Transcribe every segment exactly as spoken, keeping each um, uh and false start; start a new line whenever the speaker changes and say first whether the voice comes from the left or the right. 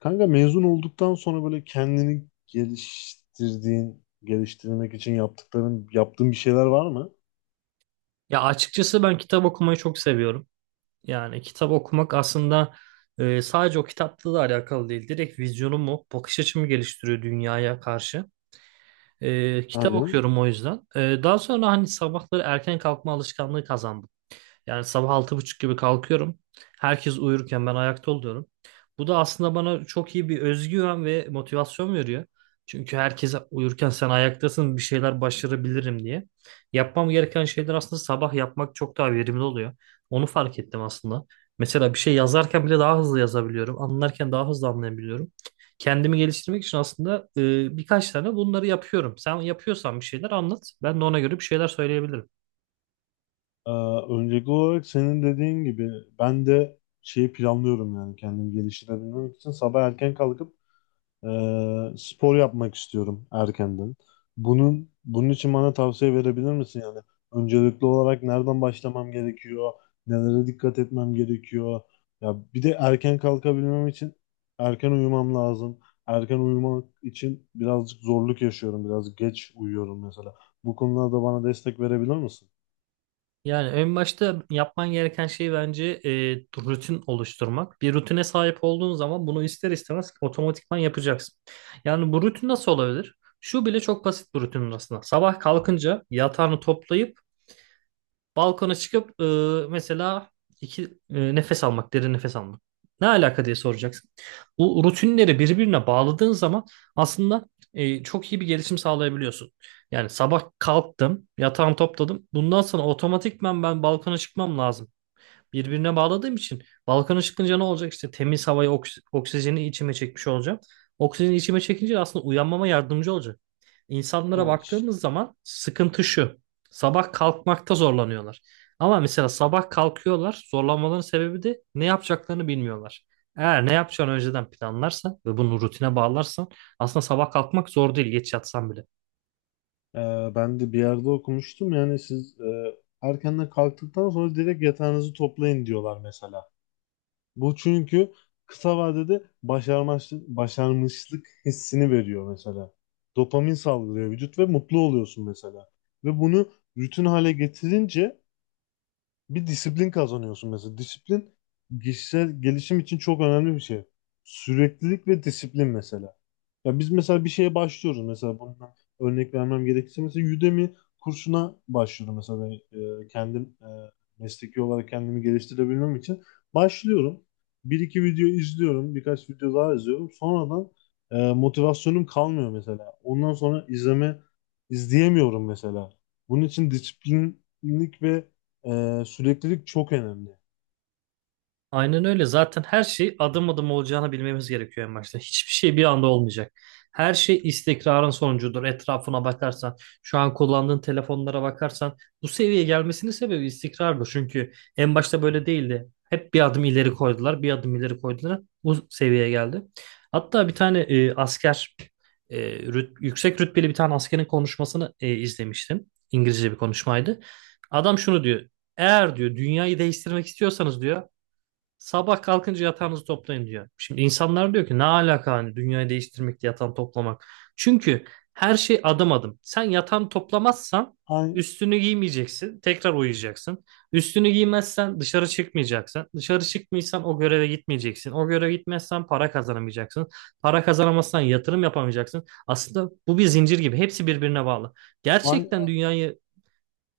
left: Kanka mezun olduktan sonra böyle kendini geliştirdiğin, geliştirmek için yaptıkların, yaptığın bir şeyler var mı?
right: Ya açıkçası ben kitap okumayı çok seviyorum. Yani kitap okumak aslında e, sadece o kitapla da alakalı değil. Direkt vizyonumu, bakış açımı geliştiriyor dünyaya karşı. E, kitap
left: Aynen.
right: okuyorum o yüzden. E, daha sonra hani sabahları erken kalkma alışkanlığı kazandım. Yani sabah altı buçuk gibi kalkıyorum. Herkes uyurken ben ayakta oluyorum. Bu da aslında bana çok iyi bir özgüven ve motivasyon veriyor. Çünkü herkes uyurken sen ayaktasın bir şeyler başarabilirim diye. Yapmam gereken şeyler aslında sabah yapmak çok daha verimli oluyor. Onu fark ettim aslında. Mesela bir şey yazarken bile daha hızlı yazabiliyorum. Anlarken daha hızlı anlayabiliyorum. Kendimi geliştirmek için aslında e, birkaç tane bunları yapıyorum. Sen yapıyorsan bir şeyler anlat. Ben de ona göre bir şeyler söyleyebilirim.
left: Ee, Öncelikli olarak senin dediğin gibi ben de şeyi planlıyorum yani kendimi geliştirebilmek için sabah erken kalkıp Ee, spor yapmak istiyorum erkenden. Bunun bunun için bana tavsiye verebilir misin yani? Öncelikli olarak nereden başlamam gerekiyor? Nelere dikkat etmem gerekiyor? Ya bir de erken kalkabilmem için erken uyumam lazım. Erken uyumak için birazcık zorluk yaşıyorum. Biraz geç uyuyorum mesela. Bu konularda bana destek verebilir misin?
right: Yani en başta yapman gereken şey bence e, rutin oluşturmak. Bir rutine sahip olduğun zaman bunu ister istemez otomatikman yapacaksın. Yani bu rutin nasıl olabilir? Şu bile çok basit bir rutin aslında. Sabah kalkınca yatağını toplayıp balkona çıkıp e, mesela iki e, nefes almak, derin nefes almak. Ne alaka diye soracaksın. Bu rutinleri birbirine bağladığın zaman aslında e, çok iyi bir gelişim sağlayabiliyorsun. Yani sabah kalktım, yatağımı topladım. Bundan sonra otomatikman ben balkona çıkmam lazım birbirine bağladığım için Balkan'a çıkınca ne olacak? İşte temiz havayı, oks- oksijeni içime çekmiş olacağım. Oksijeni içime çekince aslında uyanmama yardımcı olacak. İnsanlara
left: Ha, ş-
right: baktığımız zaman sıkıntı şu. Sabah kalkmakta zorlanıyorlar. Ama mesela sabah kalkıyorlar. Zorlanmaların sebebi de ne yapacaklarını bilmiyorlar. Eğer ne yapacağını önceden planlarsan ve bunu rutine bağlarsan aslında sabah kalkmak zor değil geç yatsan bile.
left: e, ben de bir yerde okumuştum yani siz e, erkenden kalktıktan sonra direkt yatağınızı toplayın diyorlar mesela. Bu çünkü kısa vadede başarmışlık, başarmışlık hissini veriyor mesela. Dopamin salgılıyor vücut ve mutlu oluyorsun mesela. Ve bunu rutin hale getirince bir disiplin kazanıyorsun mesela. Disiplin kişisel gelişim için çok önemli bir şey. Süreklilik ve disiplin mesela. Ya biz mesela bir şeye başlıyoruz mesela bundan örnek vermem gerekirse mesela Udemy kursuna başlıyorum mesela ben, e, kendim e, mesleki olarak kendimi geliştirebilmem için başlıyorum. Bir iki video izliyorum, birkaç video daha izliyorum. Sonradan e, motivasyonum kalmıyor mesela. Ondan sonra izleme izleyemiyorum mesela. Bunun için disiplinlik ve ee, süreklilik çok önemli.
right: Aynen öyle. Zaten her şey adım adım olacağını bilmemiz gerekiyor en başta. Hiçbir şey bir anda olmayacak. Her şey istikrarın sonucudur. Etrafına bakarsan, şu an kullandığın telefonlara bakarsan bu seviyeye gelmesinin sebebi istikrardır. Çünkü en başta böyle değildi. Hep bir adım ileri koydular, bir adım ileri koydular. Bu seviyeye geldi. Hatta bir tane e, asker, e, rüt- yüksek rütbeli bir tane askerin konuşmasını e, izlemiştim. İngilizce bir konuşmaydı. Adam şunu diyor. Eğer diyor dünyayı değiştirmek istiyorsanız diyor sabah kalkınca yatağınızı toplayın diyor. Şimdi insanlar diyor ki ne alaka hani dünyayı değiştirmek yatağını toplamak. Çünkü her şey adım adım. Sen yatağını toplamazsan
left: Ay-
right: üstünü giymeyeceksin. Tekrar uyuyacaksın. Üstünü giymezsen dışarı çıkmayacaksın. Dışarı çıkmıyorsan o göreve gitmeyeceksin. O göreve gitmezsen para kazanamayacaksın. Para kazanamazsan yatırım yapamayacaksın. Aslında bu bir zincir gibi. Hepsi birbirine bağlı. Gerçekten
left: ay-
right: dünyayı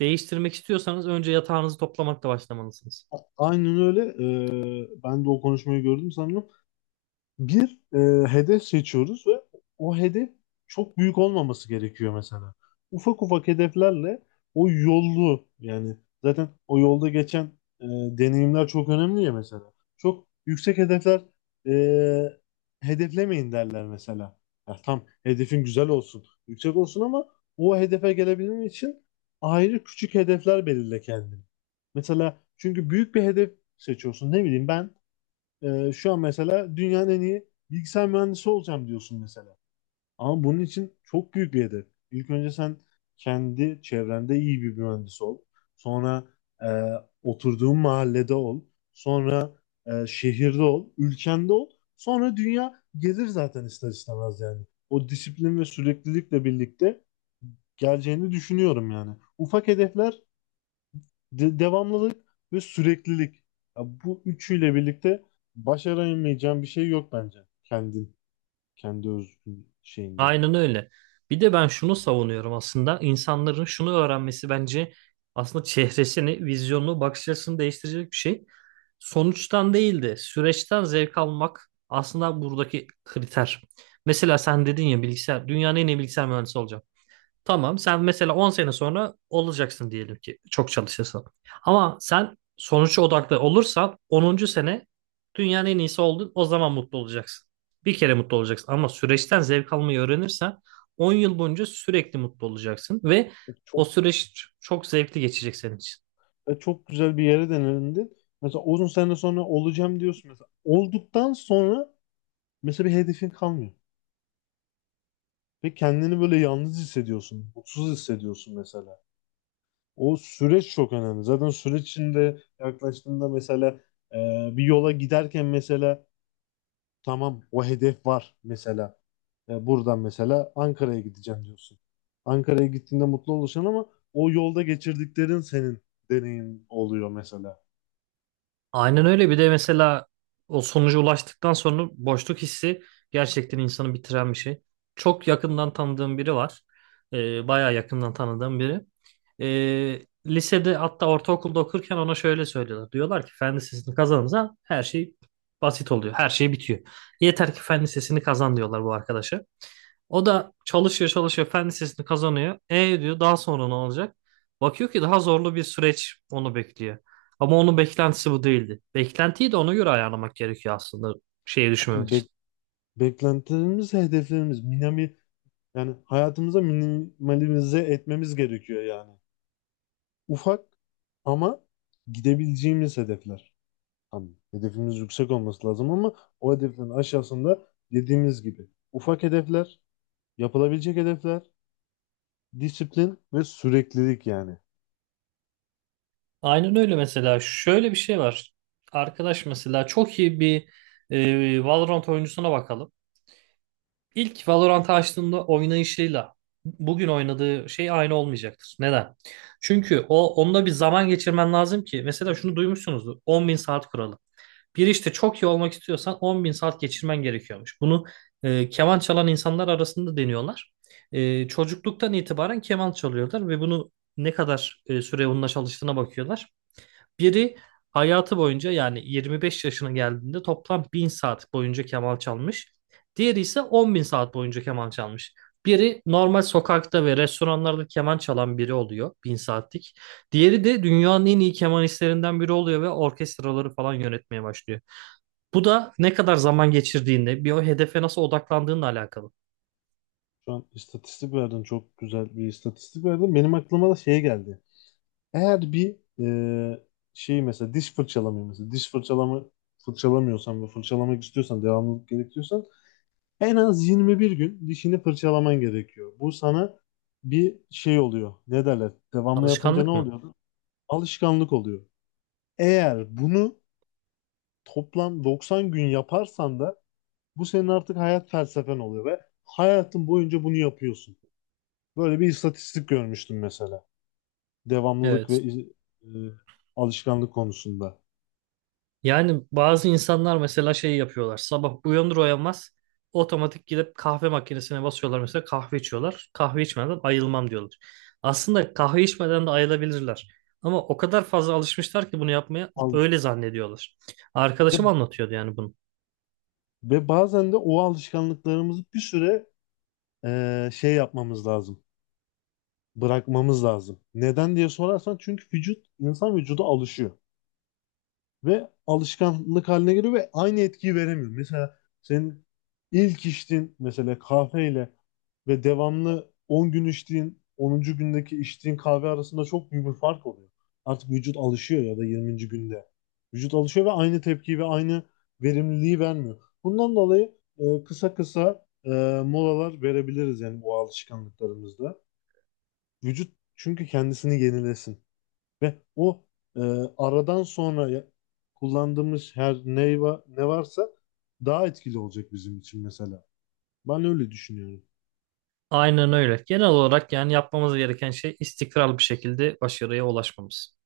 right: değiştirmek istiyorsanız önce yatağınızı toplamakla başlamalısınız.
left: Aynen öyle. Ee, ben de o konuşmayı gördüm sanırım. Bir e, hedef seçiyoruz ve o hedef çok büyük olmaması gerekiyor mesela. Ufak ufak hedeflerle o yolu yani zaten o yolda geçen e, deneyimler çok önemli ya mesela. Çok yüksek hedefler e, hedeflemeyin derler mesela. Ya tam hedefin güzel olsun, yüksek olsun ama o hedefe gelebilmen için ayrı küçük hedefler belirle kendine. Mesela çünkü büyük bir hedef seçiyorsun. Ne bileyim ben ee, şu an mesela dünyanın en iyi bilgisayar mühendisi olacağım diyorsun mesela. Ama bunun için çok büyük bir hedef. İlk önce sen kendi çevrende iyi bir mühendis ol. Sonra e, oturduğun mahallede ol. Sonra e, şehirde ol. Ülkende ol. Sonra dünya gelir zaten ister istemez yani. O disiplin ve süreklilikle birlikte geleceğini düşünüyorum yani. Ufak hedefler de- devamlılık ve süreklilik. Ya bu üçüyle birlikte başaramayacağın bir şey yok bence. Kendin, kendi özgün şeyinde.
right: Aynen öyle. Bir de ben şunu savunuyorum aslında. İnsanların şunu öğrenmesi bence aslında çehresini, vizyonunu, bakış açısını değiştirecek bir şey. Sonuçtan değil de süreçten zevk almak aslında buradaki kriter. Mesela sen dedin ya bilgisayar, dünyanın en iyi bilgisayar mühendisi olacağım. Tamam sen mesela on sene sonra olacaksın diyelim ki çok çalışırsan. Ama sen sonuç odaklı olursan onuncu sene dünyanın en iyisi oldun o zaman mutlu olacaksın. Bir kere mutlu olacaksın ama süreçten zevk almayı öğrenirsen on yıl boyunca sürekli mutlu olacaksın ve
left: E
right: o
left: Çok
right: süreç çok zevkli geçecek senin için.
left: e çok güzel bir yere denendin. Mesela uzun sene sonra olacağım diyorsun mesela. Olduktan sonra mesela bir hedefin kalmıyor. Ve kendini böyle yalnız hissediyorsun, mutsuz hissediyorsun mesela. O süreç çok önemli. Zaten süreç içinde yaklaştığında mesela e, bir yola giderken mesela. Tamam, o hedef var mesela. E, buradan mesela Ankara'ya gideceğim diyorsun. Ankara'ya gittiğinde mutlu olacaksın ama o yolda geçirdiklerin senin deneyim oluyor mesela.
right: Aynen öyle. Bir de mesela o sonuca ulaştıktan sonra boşluk hissi gerçekten insanı bitiren bir şey. Çok yakından tanıdığım biri var. Ee, bayağı yakından tanıdığım biri. Ee, lisede hatta ortaokulda okurken ona şöyle söylüyorlar. Diyorlar ki fen lisesini kazanınca her şey basit oluyor. Her şey bitiyor. Yeter ki fen lisesini kazan diyorlar bu arkadaşa. O da çalışıyor çalışıyor fen lisesini kazanıyor. E diyor daha sonra ne olacak? Bakıyor ki daha zorlu bir süreç onu bekliyor. Ama onun beklentisi bu değildi. Beklentiyi de ona göre ayarlamak gerekiyor aslında şeye düşmemek
left: Yani
right: için.
left: bek- beklentilerimiz, hedeflerimiz, minimi yani hayatımıza minimalize etmemiz gerekiyor yani. Ufak ama gidebileceğimiz hedefler. Tamam. Hedefimiz yüksek olması lazım ama o hedeflerin aşağısında dediğimiz gibi ufak hedefler, yapılabilecek hedefler. Disiplin ve süreklilik yani.
right: Aynen öyle mesela şöyle bir şey var. Arkadaş mesela çok iyi bir e, Valorant oyuncusuna bakalım. İlk Valorant'ı açtığında oynayışıyla bugün oynadığı şey aynı olmayacaktır. Neden? Çünkü o onunla bir zaman geçirmen lazım ki mesela şunu duymuşsunuzdur on bin saat kuralı. Bir işte çok iyi olmak istiyorsan on bin saat geçirmen gerekiyormuş. Bunu e, keman çalan insanlar arasında deniyorlar. E, çocukluktan itibaren keman çalıyorlar ve bunu ne kadar e, süre onunla çalıştığına bakıyorlar. Biri hayatı boyunca yani yirmi beş yaşına geldiğinde toplam bin saat boyunca keman çalmış. Diğeri ise on bin saat boyunca keman çalmış. Biri normal sokakta ve restoranlarda keman çalan biri oluyor bin saatlik. Diğeri de dünyanın en iyi kemanistlerinden biri oluyor ve orkestraları falan yönetmeye başlıyor. Bu da ne kadar zaman geçirdiğinle, bir o hedefe nasıl odaklandığınla alakalı.
left: Şu an istatistik verdin, çok güzel bir istatistik verdin. Benim aklıma da şey geldi. Eğer bir e, şey mesela diş fırçalamayı mesela diş fırçalama fırçalamıyorsan ve fırçalamak istiyorsan devamlılık gerekiyorsan en az yirmi bir gün dişini fırçalaman gerekiyor. Bu sana bir şey oluyor. Ne derler? Devamlı yapınca ne
right: Alışkanlık mı?
left: oluyordu? Alışkanlık oluyor. Eğer bunu toplam doksan gün yaparsan da bu senin artık hayat felsefen oluyor ve hayatın boyunca bunu yapıyorsun. Böyle bir istatistik görmüştüm mesela. Devamlılık
right: Evet.
left: ve iz- e, alışkanlık konusunda.
right: Yani bazı insanlar mesela şey yapıyorlar. Sabah uyanır uyanmaz otomatik gidip kahve makinesine basıyorlar mesela kahve içiyorlar. Kahve içmeden ayılmam diyorlar. Aslında kahve içmeden de ayılabilirler. Ama o kadar fazla alışmışlar ki bunu yapmaya
left: Al-
right: öyle zannediyorlar.
left: ve,
right: Arkadaşım anlatıyordu yani bunu.
left: ve bazen de o alışkanlıklarımızı bir süre e, şey yapmamız lazım. Bırakmamız lazım. Neden diye sorarsan çünkü vücut, insan vücudu alışıyor. Ve alışkanlık haline geliyor ve aynı etkiyi veremiyor. Mesela senin ilk içtiğin mesela kahveyle ve devamlı on gün içtiğin onuncu gündeki içtiğin kahve arasında çok büyük bir fark oluyor. Artık vücut alışıyor ya da yirminci günde. Vücut alışıyor ve aynı tepkiyi ve aynı verimliliği vermiyor. Bundan dolayı e, kısa kısa e, molalar verebiliriz yani bu alışkanlıklarımızda. Vücut çünkü kendisini yenilesin. Ve o e, aradan sonra ya- kullandığımız her ne, va- ne varsa daha etkili olacak bizim için mesela. Ben öyle düşünüyorum.
right: Aynen öyle. Genel olarak yani yapmamız gereken şey istikrarlı bir şekilde başarıya ulaşmamız.